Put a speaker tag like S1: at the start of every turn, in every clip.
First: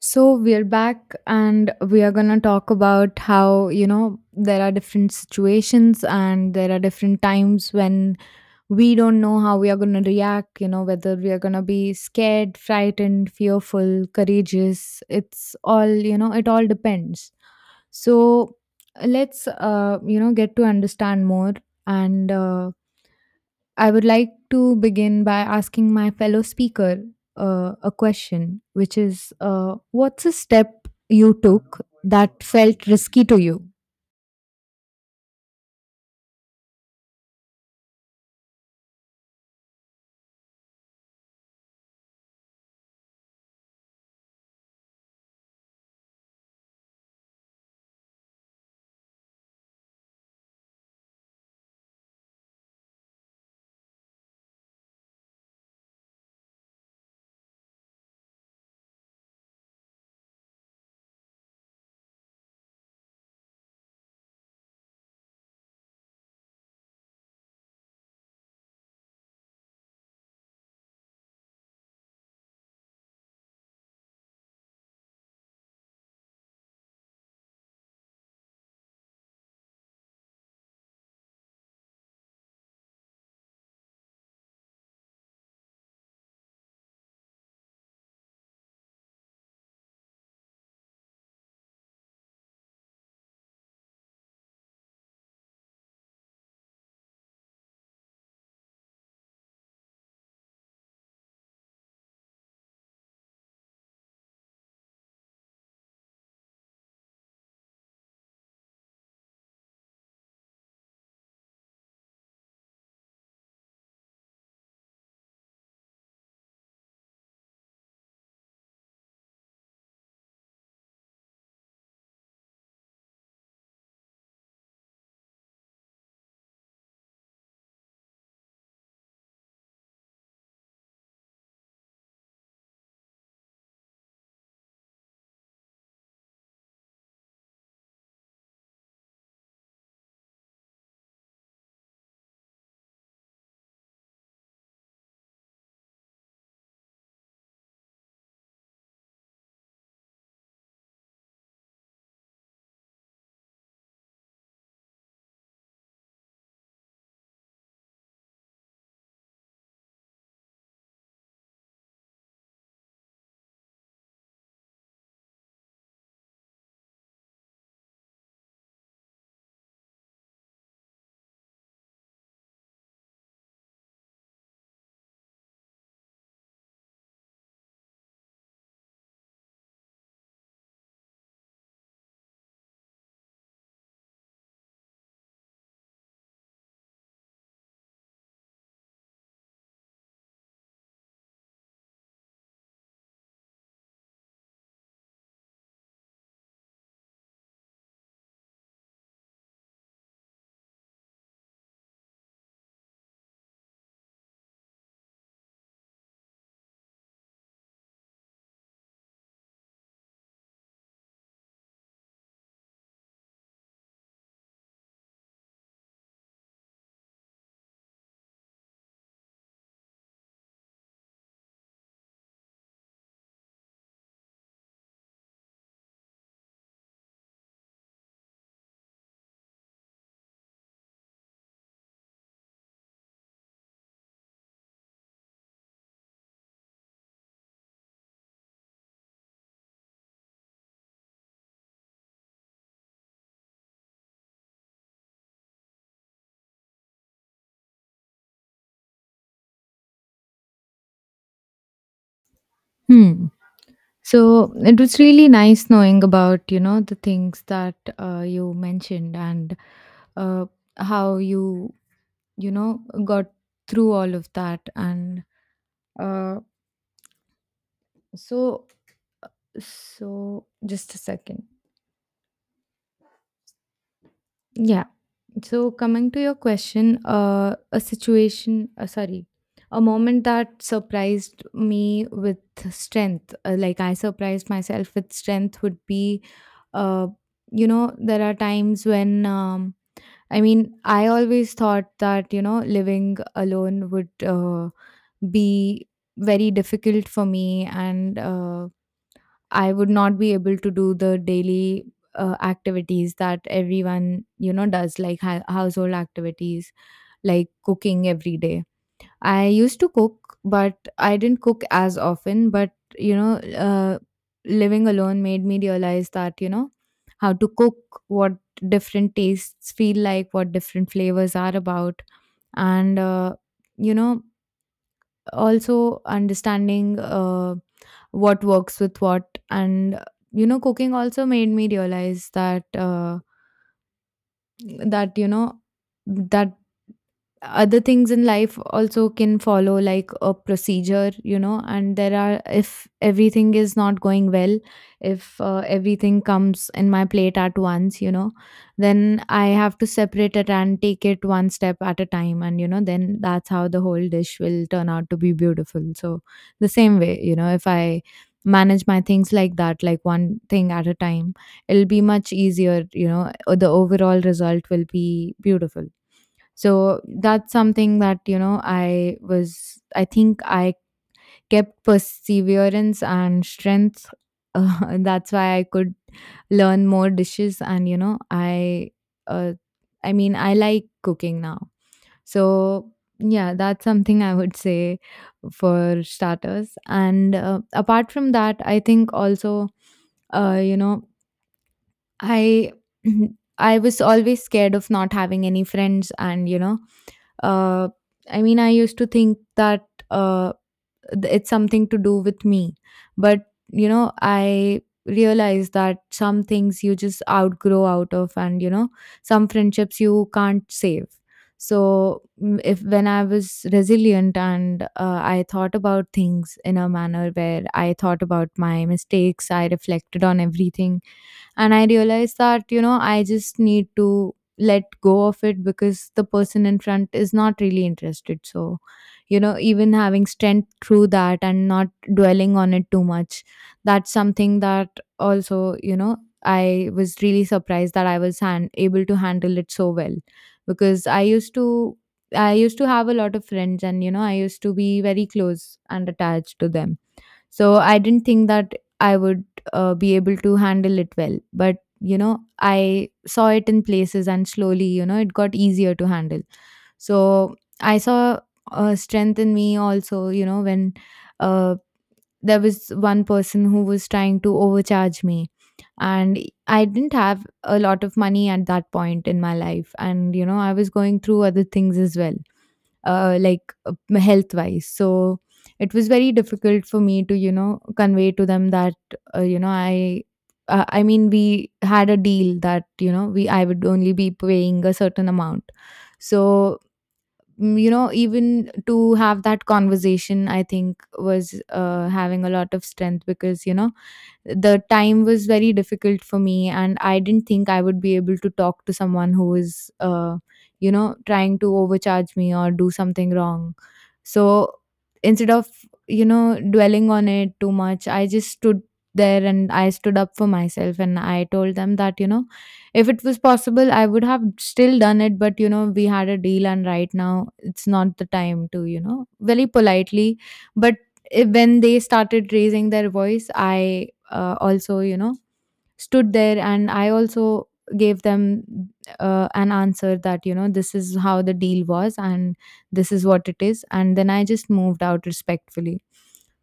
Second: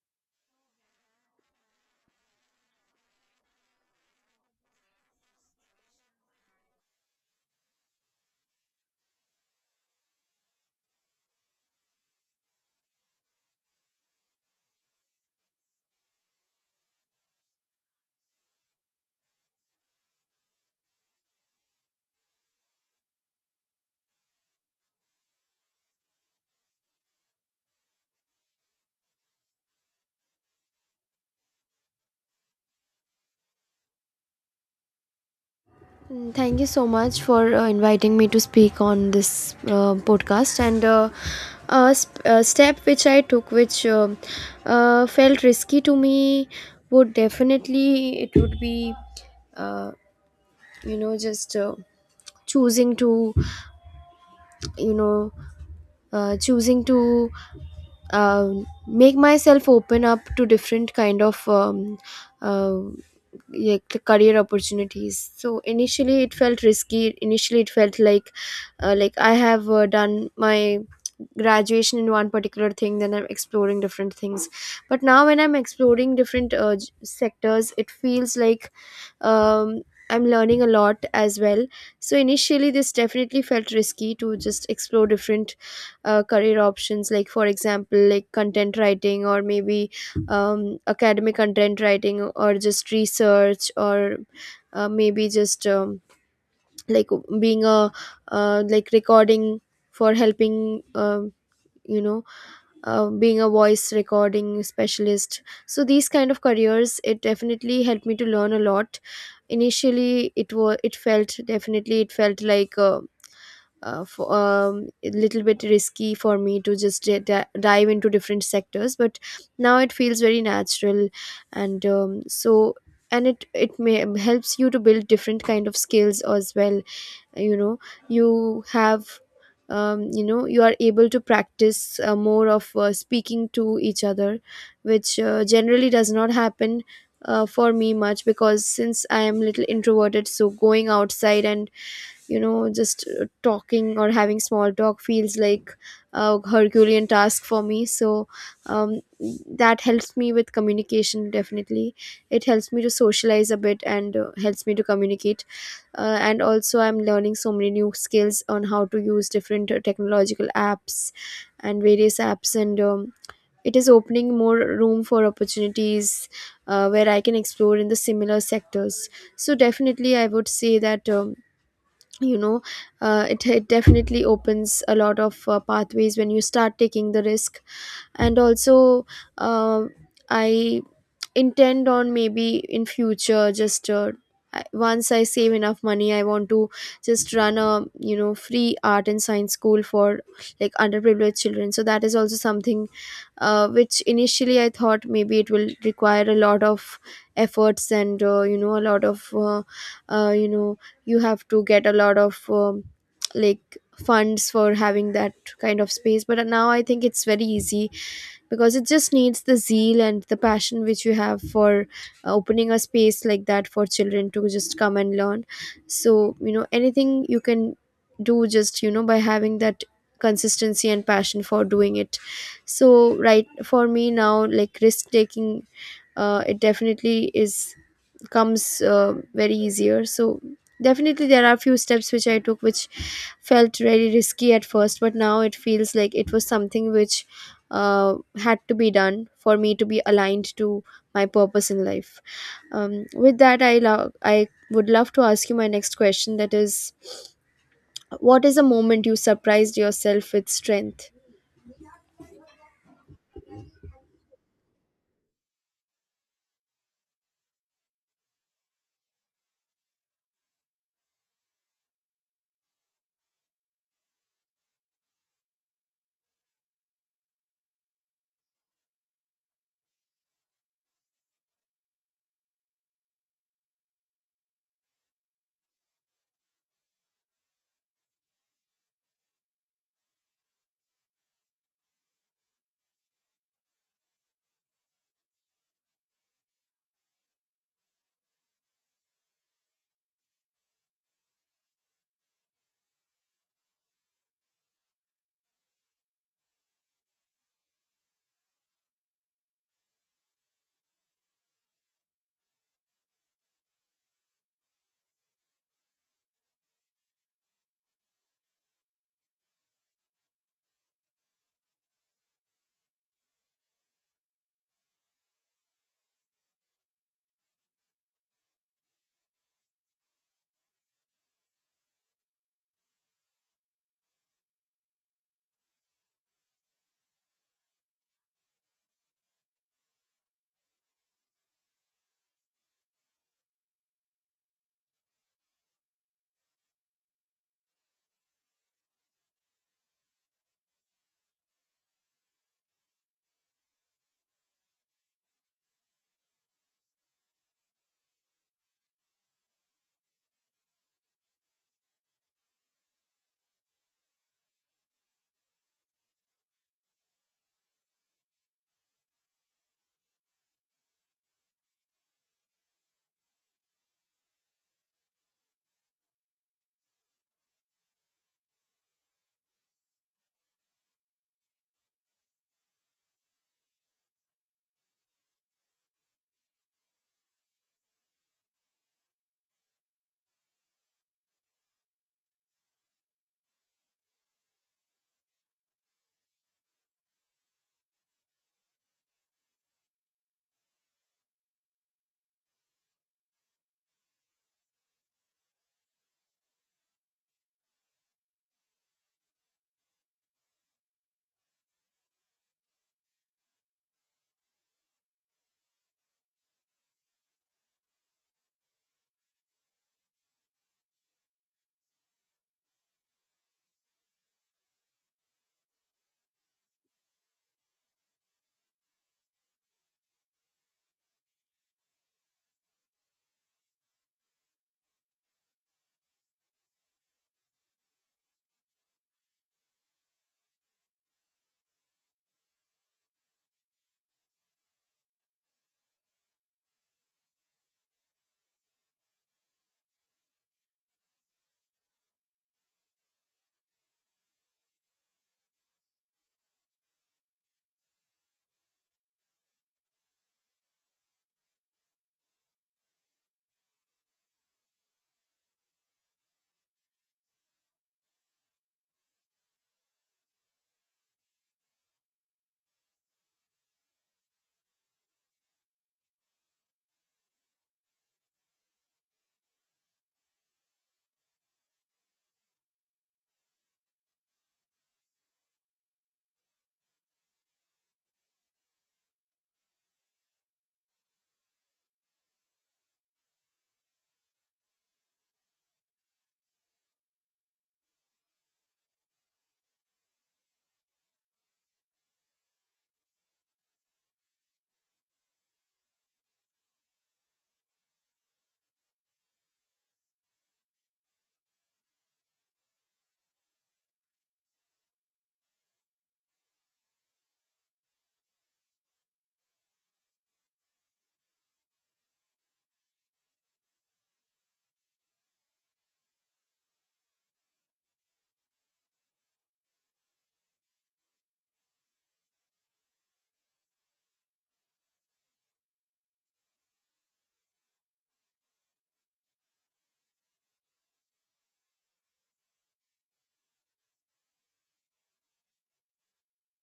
S1: So we're back and we are going to talk about how, you know, there are different situations and there are different times when we don't know how we are going to react, you know, whether we are going to be scared, frightened, fearful, courageous. It's all, you know, it all depends. So let's you know, get to understand more and I would like to begin by asking my fellow speaker a question, which is what's a step you took that felt risky to you?
S2: Thank you so much for inviting me to speak on this podcast. And a step which I took, which felt risky to me, would definitely it would be, uh, you know, just choosing to, you know, choosing to uh, make myself open up to different kind of uh, career opportunities. So initially it felt risky. Initially it felt like I have done my graduation in one particular thing, then I'm exploring different things. But now when I'm exploring different sectors, it feels like um, I'm learning a lot as well. So initially this definitely felt risky to just explore different career options, like for example like content writing, or maybe academic content writing, or just research, or maybe just like being a like recording for helping you know being a voice recording specialist. So these kind of careers, it definitely helped me to learn a lot. Initially it felt, definitely it felt like a little bit risky for me to just dive into different sectors. But now it feels very natural. And so, and it may helps you to build different kind of skills as well. You know, you have you know, you are able to practice more of speaking to each other, which generally does not happen for me much, because since I am little introverted, so going outside and you know just talking or having small talk feels like a herculean task for me. So um, that helps me with communication definitely. It helps me to socialize a bit and helps me to communicate. Uh, and also I'm learning so many new skills on how to use different technological apps and various apps. And it is opening more room for opportunities where I can explore in the similar sectors. So definitely I would say that you know it definitely opens a lot of pathways when you start taking the risk. And also, uh, I intend on maybe in future just once I save enough money, I want to just run a, you know, free art and science school for like underprivileged children. So that is also something which initially I thought maybe it will require a lot of efforts and, you know, a lot of you know, you have to get a lot of like funds for having that kind of space. But now I think it's very easy, because it just needs the zeal and the passion which you have for opening a space like that for children to just come and learn. So you know, anything you can do just, you know, by having that consistency and passion for doing it. So right, for me now, like risk taking, it definitely is, comes very easier. So definitely there are a few steps which I took, which felt very risky at first, but now it feels like it was something which had to be done for me to be aligned to my purpose in life. With that, I would love to ask you my next question, that is, what is a moment you surprised yourself with strength?
S1: Hmm. So it was really nice knowing about, you know, the things that you mentioned and uh, how you, you know, got through all of that. Uh, so, so just a second. Yeah. So, coming to your question, a situation, sorry, a moment that surprised me with strength, like I surprised myself with strength, would be, uh, you know, there are times when, I mean, I always thought that, you know, living alone would be very difficult for me and, I would not be able to do the daily activities that everyone, you know, does, like household activities, like cooking every day. I used to cook, but I didn't cook as often. But, you know, living alone made me realize that, you know, how to cook, what different tastes feel like, what different flavors are about. And, you know, also understanding what works with what. And you know, cooking also made me realize that, you know, that other things in life also can follow like a procedure, you know. And there are, if everything is not going well, if everything comes in my plate at once, you know, then I have to separate it and take it one step at a time, and you know, then that's how the whole dish will turn out to be beautiful. So the same way, you know, if I manage my things like that, like one thing at a time, it'll be much easier, you know, or the overall result will be beautiful. So that's something that, you know, I think I kept perseverance and strength. And that's why I could learn more dishes. And, you know, uh, I mean, I like cooking now. So, yeah, that's something I would say for starters. And apart from that, I think also, uh, you know, I I was always scared of not having any friends. And you know, uh I mean, I used to think that it's something to do with me, but you know, I realized that some things you just outgrow out of. And you know, some friendships you can't save. So mm, if when I was resilient and I thought about things in a manner where I thought about my mistakes, I reflected on everything, and I realized that you know, I just need to let go of it because the person in front is not really interested. So you know, even having strength through that and not dwelling on it too much, that's something that also, you know, I was really surprised that I was able to handle it so well, because I used to have a lot of friends, and you know, I used to be very close and attached to them. So I didn't think that I would be able to handle it well. But, you know, I saw it in places and slowly, you know, it got easier to handle. So I saw strength in me also, you know, when uh, there was one person who was trying to overcharge me. And I didn't have a lot of money at that point in my life. And, you know, I was going through other things as well, like health wise. So it was very difficult for me to, you know, convey to them that uh, you know i I mean, we had a deal that, you know, we I would only be paying a certain amount. So you know, even to have that conversation, I think was having a lot of strength, because you know, the time was very difficult for me, and I didn't think I would be able to talk to someone who is, you know, trying to overcharge me or do something wrong. So instead of, you know, dwelling on it too much, I just stood there and I stood up for myself, and I told them that, you know, if it was possible I would have still done it, but you know, we had a deal and right now it's not the time, to, you know, very politely. But when they started raising their voice, I, also, you know, stood there, and I also gave them an answer that, you know, this is how the deal was and this is what it is. And then I just moved out respectfully.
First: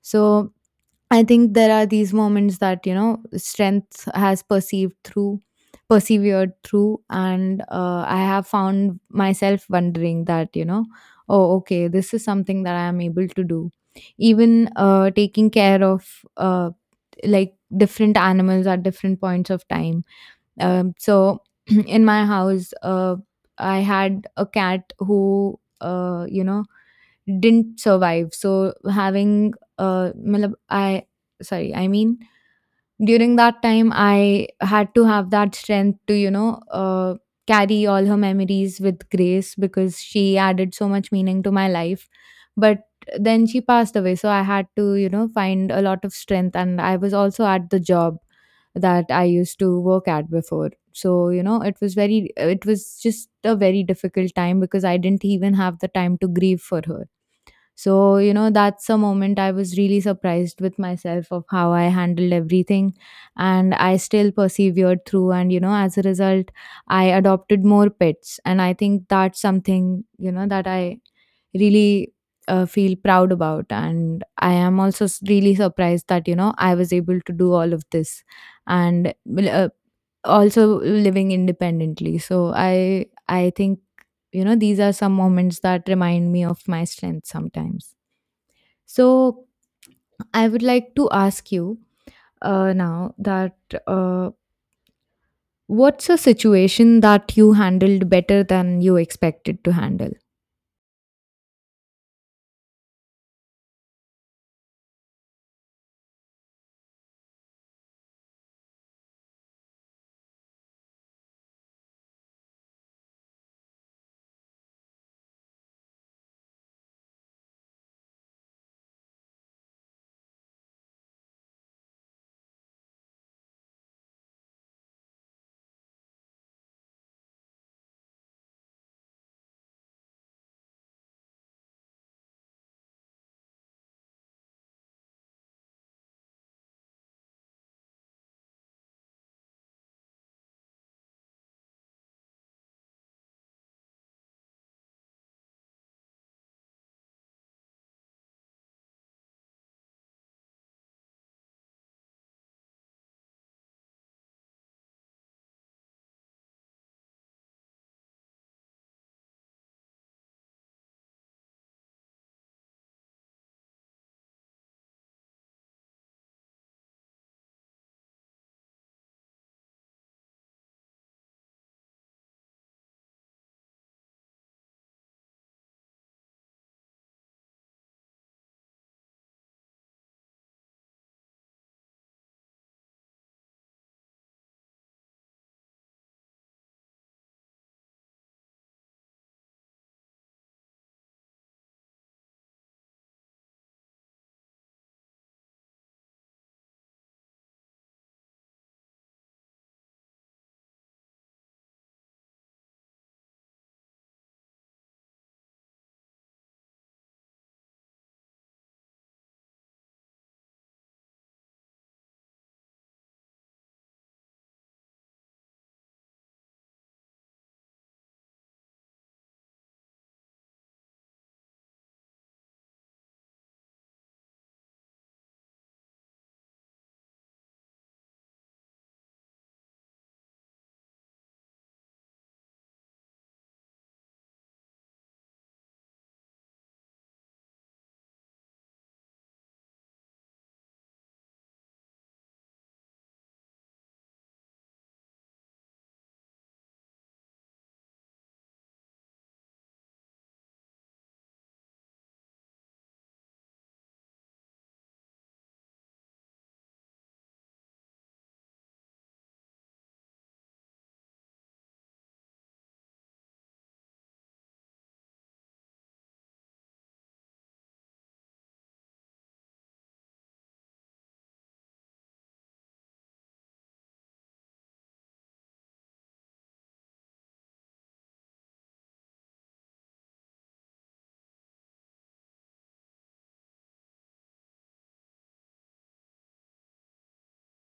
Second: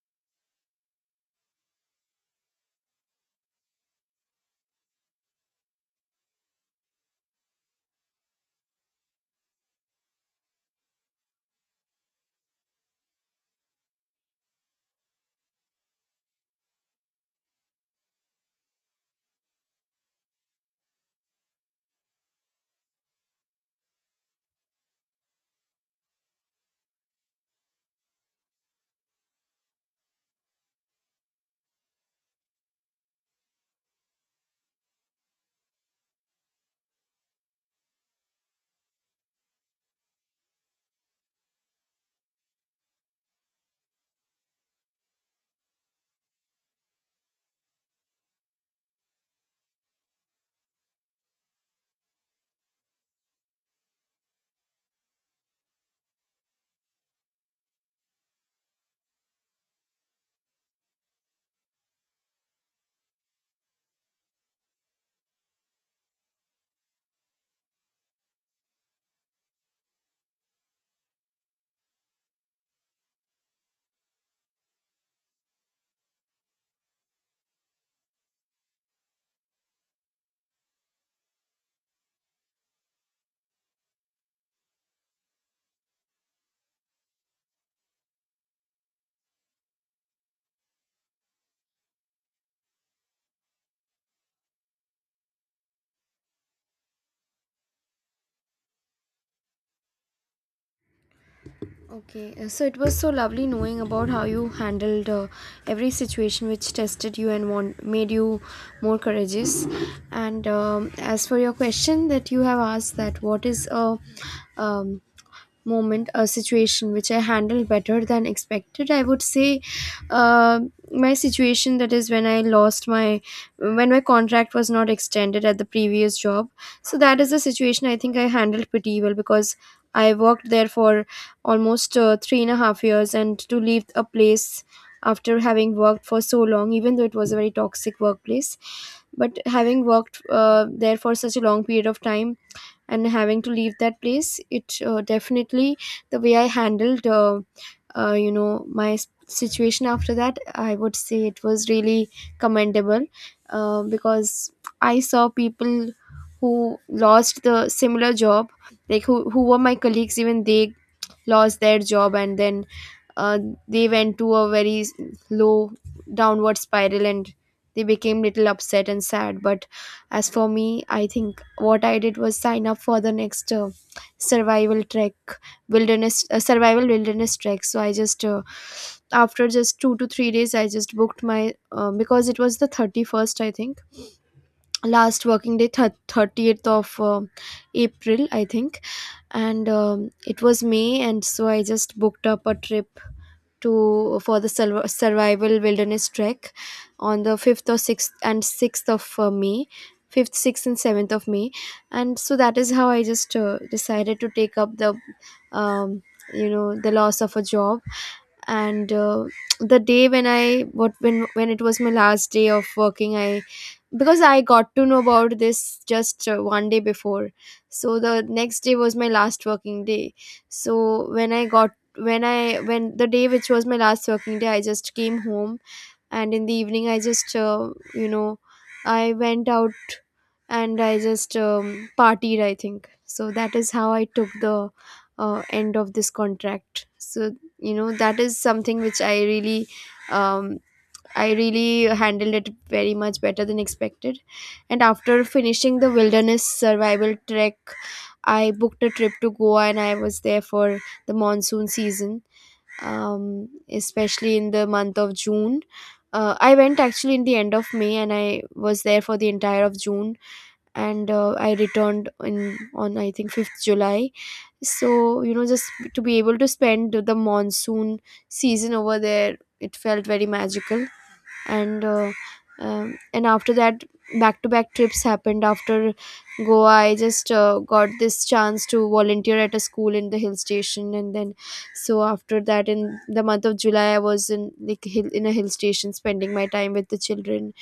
S1: So I think there are these moments that, you know, strength has perceived through, persevered through. And I have found myself wondering that, you know, oh okay, this is something that I am able to do. Even taking care of uh, like different animals at different points of time. So in my house, I had a cat who, you know, didn't survive. So having, matlab, I mean, during that time I had to have that strength to, you know, carry all her memories with grace, because she added so much meaning to my life. But then she passed away, so I had to, you know, find a lot of strength. And I was also at the job that I used to work at before. So you know, it was just a very difficult time, because I didn't even have the time to grieve for her. So, you know, that's a moment I was really surprised with myself of how I handled everything. And I still persevered through. And, you know, as a result, I adopted more pets. And I think that's something, you know, that I really feel proud about. And I am also really surprised that, you know, I was able to do all of this, and uh, also living independently. So I think, you know, these are some moments that remind me of my strength sometimes. So I would like to ask you, now that uh, what's a situation that you handled better than you expected to handle?
S2: Okay, so it was so lovely knowing about how you handled every situation which tested you and made you more courageous. And as for your question that you have asked, that what is a um, moment a situation which I handled better than expected, I would say, uh, my situation that is when I lost my, when my contract was not extended at the previous job. So that is the situation I think I handled pretty well, because I worked there for almost 3.5 years, and to leave a place after having worked for so long, even though it was a very toxic workplace, but having worked there for such a long period of time, and having to leave that place, it definitely, the way I handled you know, my situation after that, I would say it was really commendable. Because I saw people who lost the similar job, like who were my colleagues, even they lost their job. And then uh, they went to a very low downward spiral, and they became little upset and sad. But as for me, I think what I did was sign up for the next survival trek survival wilderness trek. So I just, after just 2 to 3 days, I just booked my, because it was the 31st I think, last working day, 30th of April I think. And it was May, and so I just booked up a trip to, for the survival wilderness trek on the 5th or 6th, and 6th of May, 5th, 6th and 7th of May. And so that is how I just decided to take up the um, the loss of a job. And the day when I, what when it was my last day of working, I, because I got to know about this just one day before, so the next day was my last working day. So when I got when I when the day which was my last working day, I just came home, and in the evening I just, you know I went out, and I just partied I think. So that is how I took the end of this contract. So you know, that is something which I really, um, I really handled it very much better than expected. And after finishing the wilderness survival trek, I booked a trip to Goa, and I was there for the monsoon season, especially in the month of June. I went actually in the end of May, and I was there for the entire of June, and I returned in on I think 5th July. So, you know, just to be able to spend the monsoon season over there, it felt very magical. And and after that, back to back trips happened. After Goa, I just got this chance to volunteer at a school in the hill station. And then, so after that, in the month of July, I was in, like hill, in a hill station spending my time with the children.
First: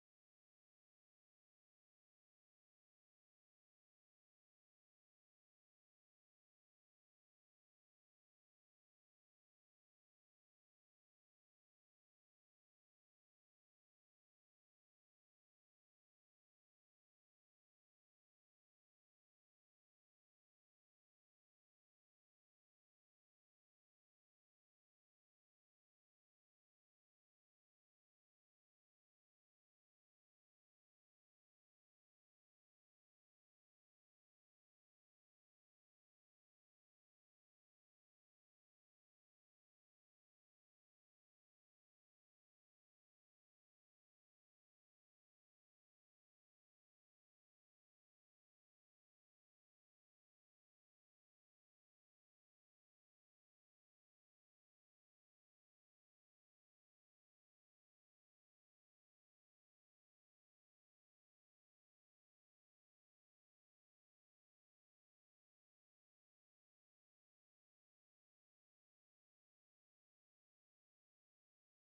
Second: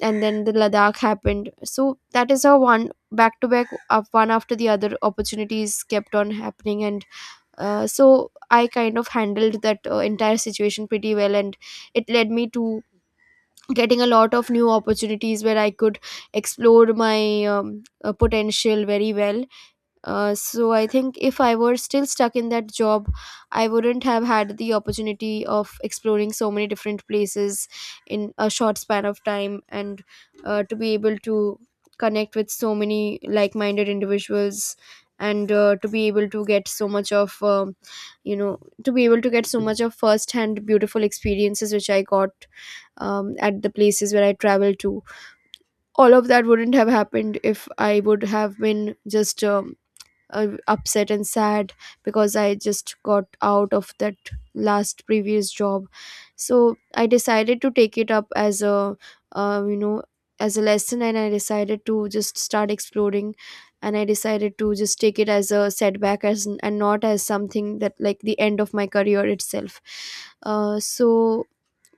S2: And then the Ladakh happened. So that is how one back to back up, one after the other opportunities kept on happening. And so I kind of handled that entire situation pretty well, and it led me to getting a lot of new opportunities where I could explore my potential very well. So I think if I were still stuck in that job, I wouldn't have had the opportunity of exploring so many different places in a short span of time, and to be able to connect with so many like minded individuals, and to be able to get so much of to be able to get so much of first hand beautiful experiences which I got at the places where I travel to. All of that wouldn't have happened if I would have been just upset and sad, because I just got out of that last previous job. So I decided to take it up as a, uh, you know, as a lesson, and I decided to just start exploring. And I decided to just take it as a setback, and not as something that, like, the end of my career itself. So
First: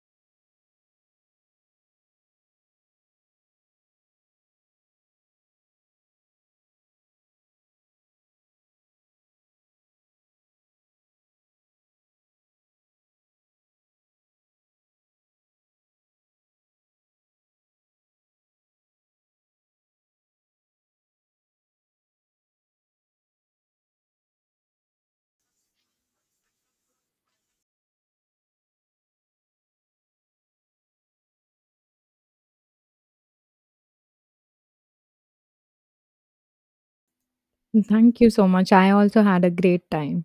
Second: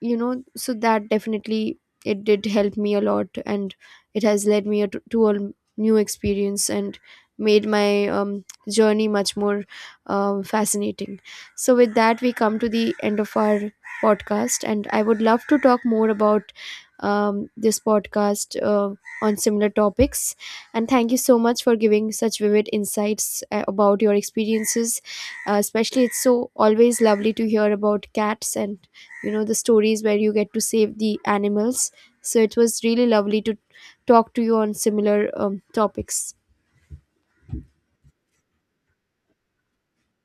S2: you know, so that definitely it did help me a lot, and it has led me to a new experience, and made my journey much more fascinating. So, with that, we come to the end of our podcast, and I would love to talk more about this podcast on similar topics. And thank you so much for giving such vivid insights about your experiences. Especially, it's so always lovely to hear about cats and you know the stories where you get to save the animals. So, it was really lovely to talk to you on similar topics.
S1: Thank you so much. I also had a great time.